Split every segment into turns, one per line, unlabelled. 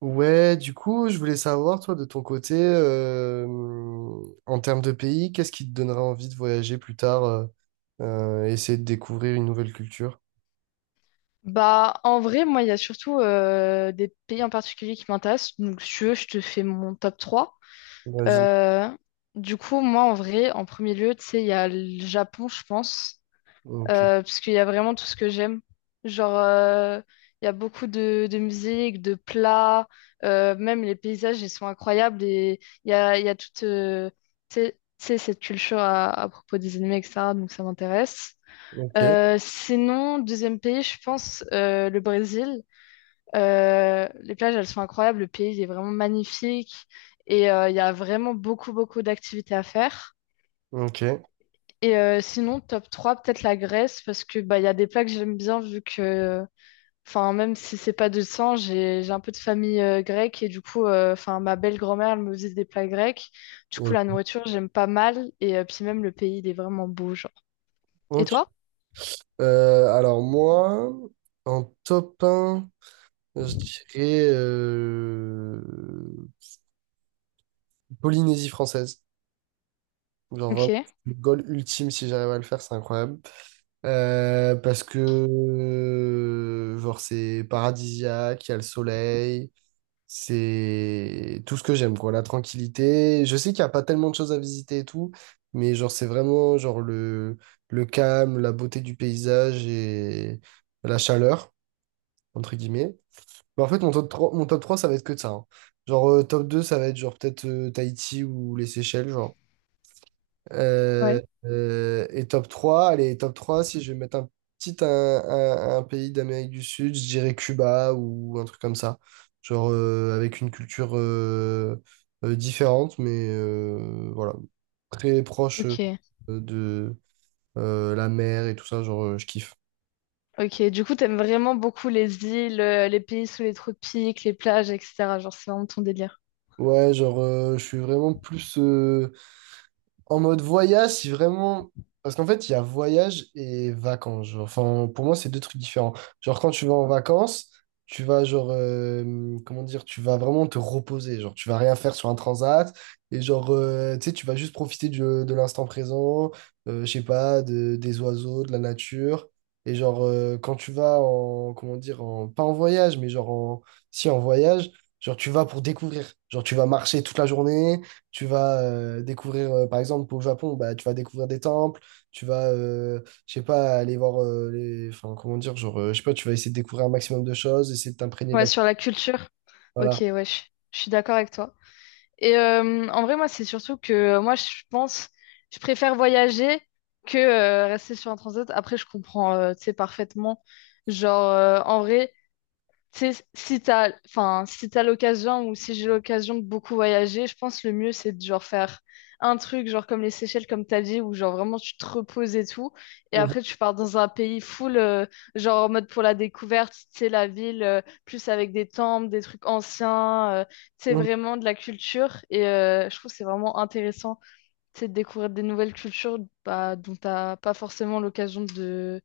Ouais, du coup, je voulais savoir, toi, de ton côté, en termes de pays, qu'est-ce qui te donnerait envie de voyager plus tard, essayer de découvrir une nouvelle culture?
Bah, en vrai, moi, il y a surtout des pays en particulier qui m'intéressent. Donc, si tu veux, je te fais mon top 3.
Vas-y.
Euh, du coup, moi, en vrai, en premier lieu, tu sais, il y a le Japon, je pense,
Ok,
parce qu'il y a vraiment tout ce que j'aime. Genre, il y a beaucoup de musique, de plats, même les paysages, ils sont incroyables. Et il y a toute, tu sais, cette culture à propos des animés, etc. Donc, ça m'intéresse.
ok,
Sinon, deuxième pays, je pense le Brésil. Les plages, elles sont incroyables. Le pays il est vraiment magnifique et il y a vraiment beaucoup, beaucoup d'activités à faire.
ok,
Et sinon, top 3 peut-être la Grèce parce que bah, il y a des plats que j'aime bien vu que, enfin, même si c'est pas de sang, j'ai un peu de famille grecque et du coup, enfin, ma belle-grand-mère, elle me faisait des plats grecs. Du coup, la
ok.
nourriture, j'aime pas mal et puis même le pays, il est vraiment beau, genre. Et
Ok.
toi?
Alors moi, en top un, je dirais Polynésie française. Genre
Ok.
vraiment, le goal ultime, si j'arrive à le faire, c'est incroyable. Parce que genre c'est paradisiaque, il y a le soleil, c'est tout ce que j'aime quoi, la tranquillité. Je sais qu'il n'y a pas tellement de choses à visiter et tout, mais genre c'est vraiment genre le calme, la beauté du paysage et la chaleur entre guillemets. Mais en fait mon top 3 ça va être que de ça, hein. Genre top 2 ça va être genre peut-être Tahiti ou les Seychelles genre. Euh,
Ouais.
et top 3 allez, top 3 si je vais mettre un petit un, un pays d'Amérique du Sud, je dirais Cuba ou un truc comme ça. Genre avec une culture différente, mais voilà, très proche
Ok.
de la mer et tout ça, genre je kiffe.
Ok, du coup, t'aimes vraiment beaucoup les îles, les pays sous les tropiques, les plages, etc. Genre, c'est vraiment ton délire.
Ouais, genre je suis vraiment plus... en mode voyage, si vraiment. Parce qu'en fait, il y a voyage et vacances, genre. Enfin, pour moi, c'est deux trucs différents. Genre, quand tu vas en vacances, tu vas, genre, comment dire, tu vas vraiment te reposer. Genre, tu vas rien faire sur un transat. Et genre, tu sais, tu vas juste profiter de l'instant présent, je sais pas, des oiseaux, de la nature. Et genre, quand tu vas en, comment dire, en, pas en voyage, mais genre, en, si, en voyage, genre, tu vas pour découvrir. Genre, tu vas marcher toute la journée. Tu vas découvrir, par exemple, pour le Japon, bah, tu vas découvrir des temples, tu vas, je sais pas, aller voir les. Enfin, comment dire, genre, je sais pas, tu vas essayer de découvrir un maximum de choses, essayer de t'imprégner de
Ouais,
la.
sur la culture. Ok,
Voilà.
ouais, je suis d'accord avec toi. Et en vrai, moi, c'est surtout que moi, je pense, je préfère voyager que rester sur un transat. Après, je comprends, tu sais, parfaitement. Genre, en vrai, tu sais, si t'as, enfin, si t'as l'occasion ou si j'ai l'occasion de beaucoup voyager, je pense le mieux c'est de genre faire un truc genre comme les Seychelles comme t'as dit où genre vraiment tu te reposes et tout et
Mhm,
après tu pars dans un pays full genre en mode pour la découverte, tu sais la ville plus avec des temples, des trucs anciens, tu sais vraiment de la culture et je trouve que c'est vraiment intéressant, tu sais, de découvrir des nouvelles cultures bah, dont t'as pas forcément l'occasion de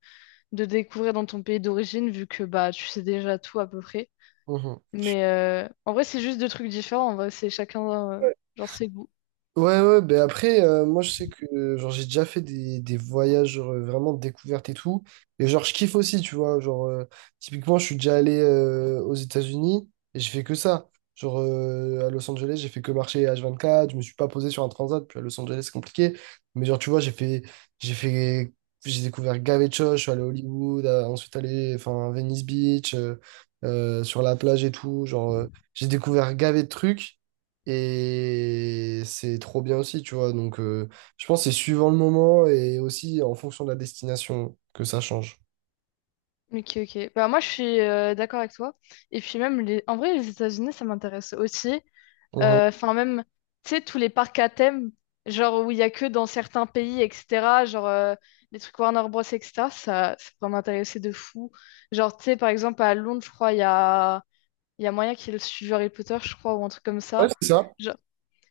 de découvrir dans ton pays d'origine vu que bah tu sais déjà tout à peu près.
mhm,
Mais en vrai, c'est juste deux trucs différents. En vrai, c'est chacun,
mhm.
genre, ses goûts.
Ouais, ouais, ben après, moi je sais que genre j'ai déjà fait des voyages genre, vraiment de découverte et tout. Et genre je kiffe aussi, tu vois. Genre, typiquement, je suis déjà allé aux États-Unis et j'ai fait que ça. Genre à Los Angeles, j'ai fait que marcher H24, je me suis pas posé sur un transat, puis à Los Angeles, c'est compliqué. Mais genre, tu vois, j'ai fait, j'ai découvert gavé de choses, je suis allé à Hollywood, ensuite allé enfin, à Venice Beach, sur la plage et tout. Genre, j'ai découvert gavé de trucs. Et c'est trop bien aussi, tu vois. Donc, je pense que c'est suivant le moment et aussi en fonction de la destination que ça change.
Ok, ok. Bah, moi, je suis d'accord avec toi. Et puis, même, en vrai, les États-Unis, ça m'intéresse aussi.
Mhm.
Enfin, même, tu sais, tous les parcs à thème, genre, où il y a que dans certains pays, etc. Genre, les trucs Warner Bros, etc. Ça pourrait m'intéresser de fou. Genre, tu sais, par exemple, à Londres, je crois, il y a moyen qu'ils suivent Harry Potter, je crois, ou un truc comme
Ouais,
ça.
c'est ça.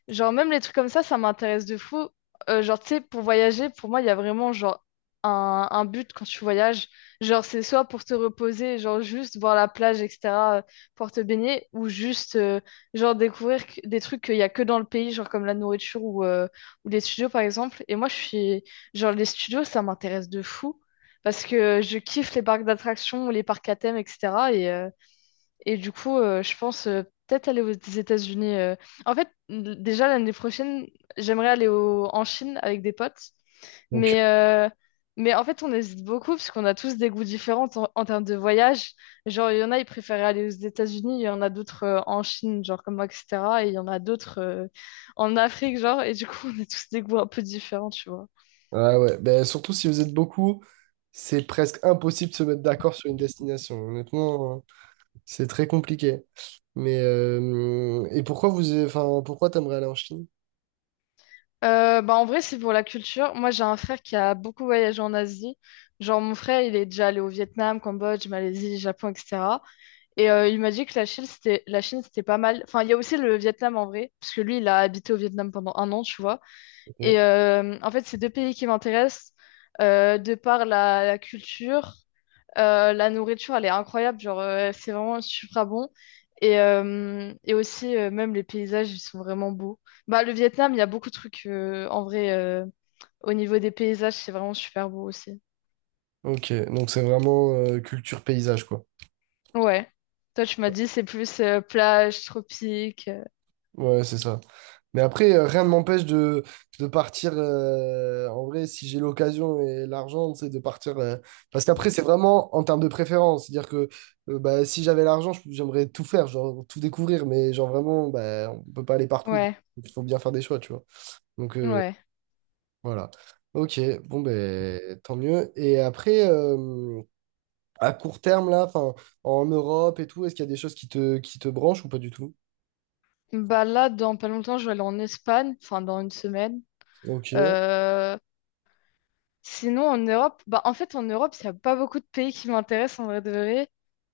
Genre, même les trucs comme ça m'intéresse de fou. Genre, tu sais, pour voyager, pour moi, il y a vraiment genre un but quand tu voyages. Genre, c'est soit pour te reposer, genre juste voir la plage, etc., euh, pour te baigner, ou juste genre découvrir des trucs qu'il y a que dans le pays, genre comme la nourriture ou les studios, par exemple. Et moi, je suis genre, les studios, ça m'intéresse de fou parce que je kiffe les parcs d'attractions, les parcs à thème, etc. Et du coup, je pense peut-être aller aux États-Unis. En fait, déjà l'année prochaine, j'aimerais aller en Chine avec des potes.
Donc,
Mais, euh, mais en fait, on hésite beaucoup parce qu'on a tous des goûts différents en termes de voyage. Genre, il y en a, ils préféraient aller aux États-Unis, il y en a d'autres en Chine, genre comme moi, etc. Et il y en a d'autres en Afrique, genre. Et du coup, on a tous des goûts un peu différents, tu vois.
ouais, ouais. Ben, surtout si vous êtes beaucoup, c'est presque impossible de se mettre d'accord sur une destination. Honnêtement, c'est très compliqué. Mais et pourquoi vous, enfin, pourquoi t'aimerais aller en Chine?
Bah en vrai, c'est pour la culture. Moi, j'ai un frère qui a beaucoup voyagé en Asie. Genre, mon frère, il est déjà allé au Vietnam, Cambodge, Malaisie, Japon, etc. Et il m'a dit que la Chine, c'était pas mal. Enfin, il y a aussi le Vietnam en vrai, parce que lui, il a habité au Vietnam pendant un an, tu vois.
Ok.
Et en fait, c'est deux pays qui m'intéressent de par la culture la nourriture, elle est incroyable, genre, c'est vraiment super bon. Et aussi, même les paysages, ils sont vraiment beaux. Bah, le Vietnam, il y a beaucoup de trucs, en vrai, au niveau des paysages, c'est vraiment super beau aussi.
Ok, donc c'est vraiment culture paysage, quoi.
Ouais. Toi, tu m'as dit, c'est plus plage, tropique.
Ouais, c'est ça. Mais après, rien ne m'empêche de partir, en vrai, si j'ai l'occasion et l'argent, c'est de partir. Parce qu'après, c'est vraiment en termes de préférence. C'est-à-dire que bah, si j'avais l'argent, j'aimerais tout faire, genre tout découvrir. Mais genre vraiment, bah, on peut pas aller partout. Donc,
Ouais,
il faut bien faire des choix, tu vois. Donc
ouais.
voilà. Ok, bon, ben tant mieux. Et après, à court terme, là, enfin, en Europe et tout, est-ce qu'il y a des choses qui te branchent ou pas du tout?
Bah là, dans pas longtemps, je vais aller en Espagne, enfin, dans une semaine.
Ok,
Euh, Sinon, en Europe, bah, en fait, en Europe, il n'y a pas beaucoup de pays qui m'intéressent en vrai de vrai.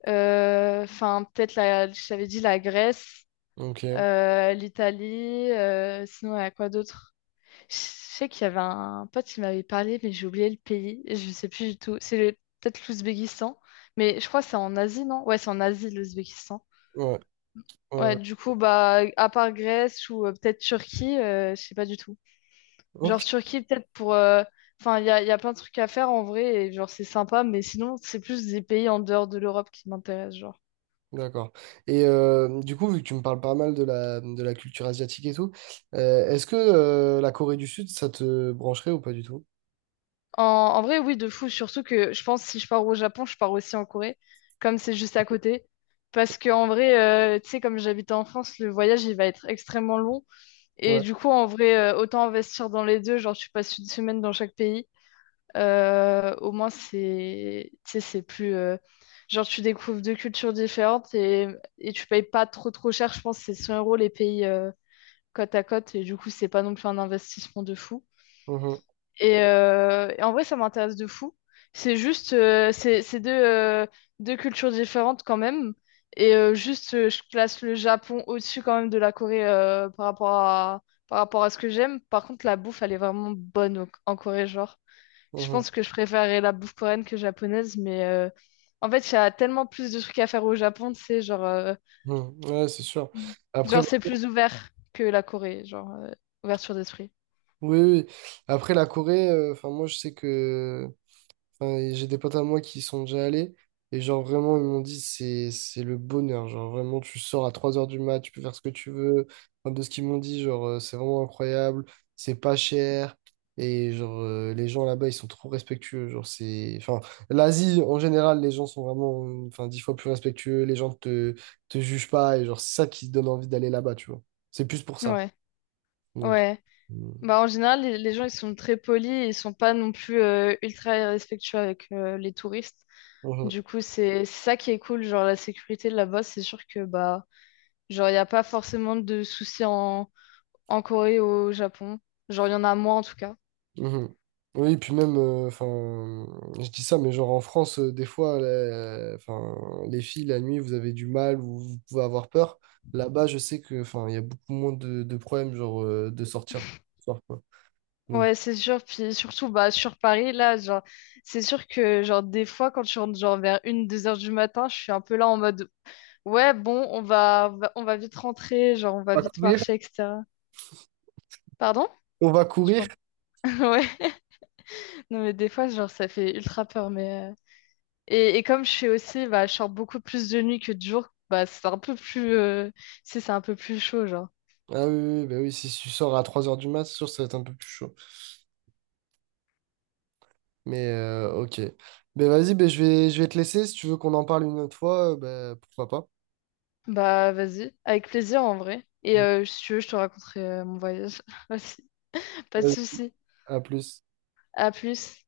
Enfin, peut-être, je t'avais dit la Grèce,
ok.
l'Italie, sinon, il y a quoi d'autre? Je sais qu'il y avait un pote qui m'avait parlé, mais j'ai oublié le pays. Je ne sais plus du tout. C'est peut-être l'Ouzbékistan, mais je crois que c'est en Asie, non? Ouais, c'est en Asie, l'Ouzbékistan.
Ouais.
Ouais,
Ouais,
du coup, bah, à part Grèce ou peut-être Turquie, je sais pas du tout. Genre
ok,
Turquie, peut-être pour. Enfin, il y a plein de trucs à faire en vrai, et genre c'est sympa, mais sinon, c'est plus des pays en dehors de l'Europe qui m'intéressent, genre.
d'accord. Et du coup, vu que tu me parles pas mal de la culture asiatique et tout, est-ce que la Corée du Sud, ça te brancherait ou pas du tout?
En vrai, oui, de fou, surtout que je pense si je pars au Japon, je pars aussi en Corée, comme c'est juste à côté. Parce que en vrai, tu sais, comme j'habite en France, le voyage, il va être extrêmement long. Et
Ouais.
du coup, en vrai, autant investir dans les deux, genre tu passes une semaine dans chaque pays. Au moins, c'est, tu sais, c'est plus. Genre, tu découvres deux cultures différentes et tu payes pas trop trop cher. Je pense que c'est 100 € les pays côte à côte. Et du coup, c'est pas non plus un investissement de fou.
Mhm,
Et en vrai, ça m'intéresse de fou. C'est juste, c'est deux cultures différentes quand même. Et juste, je classe le Japon au-dessus quand même de la Corée par rapport à, ce que j'aime. Par contre, la bouffe, elle est vraiment bonne en Corée, genre. Je
mhm,
pense que je préférerais la bouffe coréenne que japonaise, mais en fait, il y a tellement plus de trucs à faire au Japon, tu sais, genre,
mhm. Ouais, c'est sûr.
Mm.
Après,
Genre c'est plus ouvert que la Corée, genre, ouverture d'esprit.
oui, oui, oui. Après la Corée, enfin moi je sais que enfin, et j'ai des potes à moi qui y sont déjà allés. Et genre, vraiment, ils m'ont dit, c'est le bonheur. Genre, vraiment, tu sors à 3 heures du mat, tu peux faire ce que tu veux. Enfin, de ce qu'ils m'ont dit, genre, c'est vraiment incroyable. C'est pas cher. Et genre, les gens là-bas, ils sont trop respectueux. Genre, c'est... Enfin, l'Asie, en général, les gens sont vraiment, enfin, 10 fois plus respectueux. Les gens te jugent pas. Et genre, c'est ça qui te donne envie d'aller là-bas, tu vois. C'est plus pour ça.
Ouais,
Donc,
ouais.
euh,
Bah, en général, les gens, ils sont très polis, et ils sont pas non plus ultra respectueux avec les touristes. Du coup, c'est ça qui est cool, genre la sécurité là-bas, c'est sûr que, bah, genre, il n'y a pas forcément de soucis en Corée ou au Japon. Genre, il y en a moins en tout cas.
mhm. Oui, puis même, enfin, je dis ça, mais genre en France, des fois, enfin, les filles, la nuit, vous avez du mal ou vous pouvez avoir peur. Là-bas, je sais que, enfin, il y a beaucoup moins de problèmes, genre, de sortir le soir, quoi. Donc,
Ouais, c'est sûr. Puis surtout, bah, sur Paris, là, genre, c'est sûr que, genre, des fois, quand je rentre, genre, vers une, deux heures du matin, je suis un peu là en mode, ouais, bon, on va vite rentrer, genre, on va
on va
vite
courir.
marcher, etc. Pardon?
On va
Je
courir.
pense. Ouais. Non, mais des fois, genre, ça fait ultra peur, mais. Et comme je fais aussi, bah, je sors beaucoup plus de nuit que de jour, bah, c'est un peu plus, c'est un peu plus chaud, genre.
Ah oui, oui, oui, bah oui, si tu sors à 3 heures du mat, c'est sûr, ça va être un peu plus chaud. Mais, ok. Ben vas-y, ben, je vais te laisser. Si tu veux qu'on en parle une autre fois, ben, pourquoi pas.
Bah, vas-y. Avec plaisir, en vrai. Et, si tu veux, je te raconterai, mon voyage aussi. Pas de
Vas-y,
souci.
à plus.
À plus.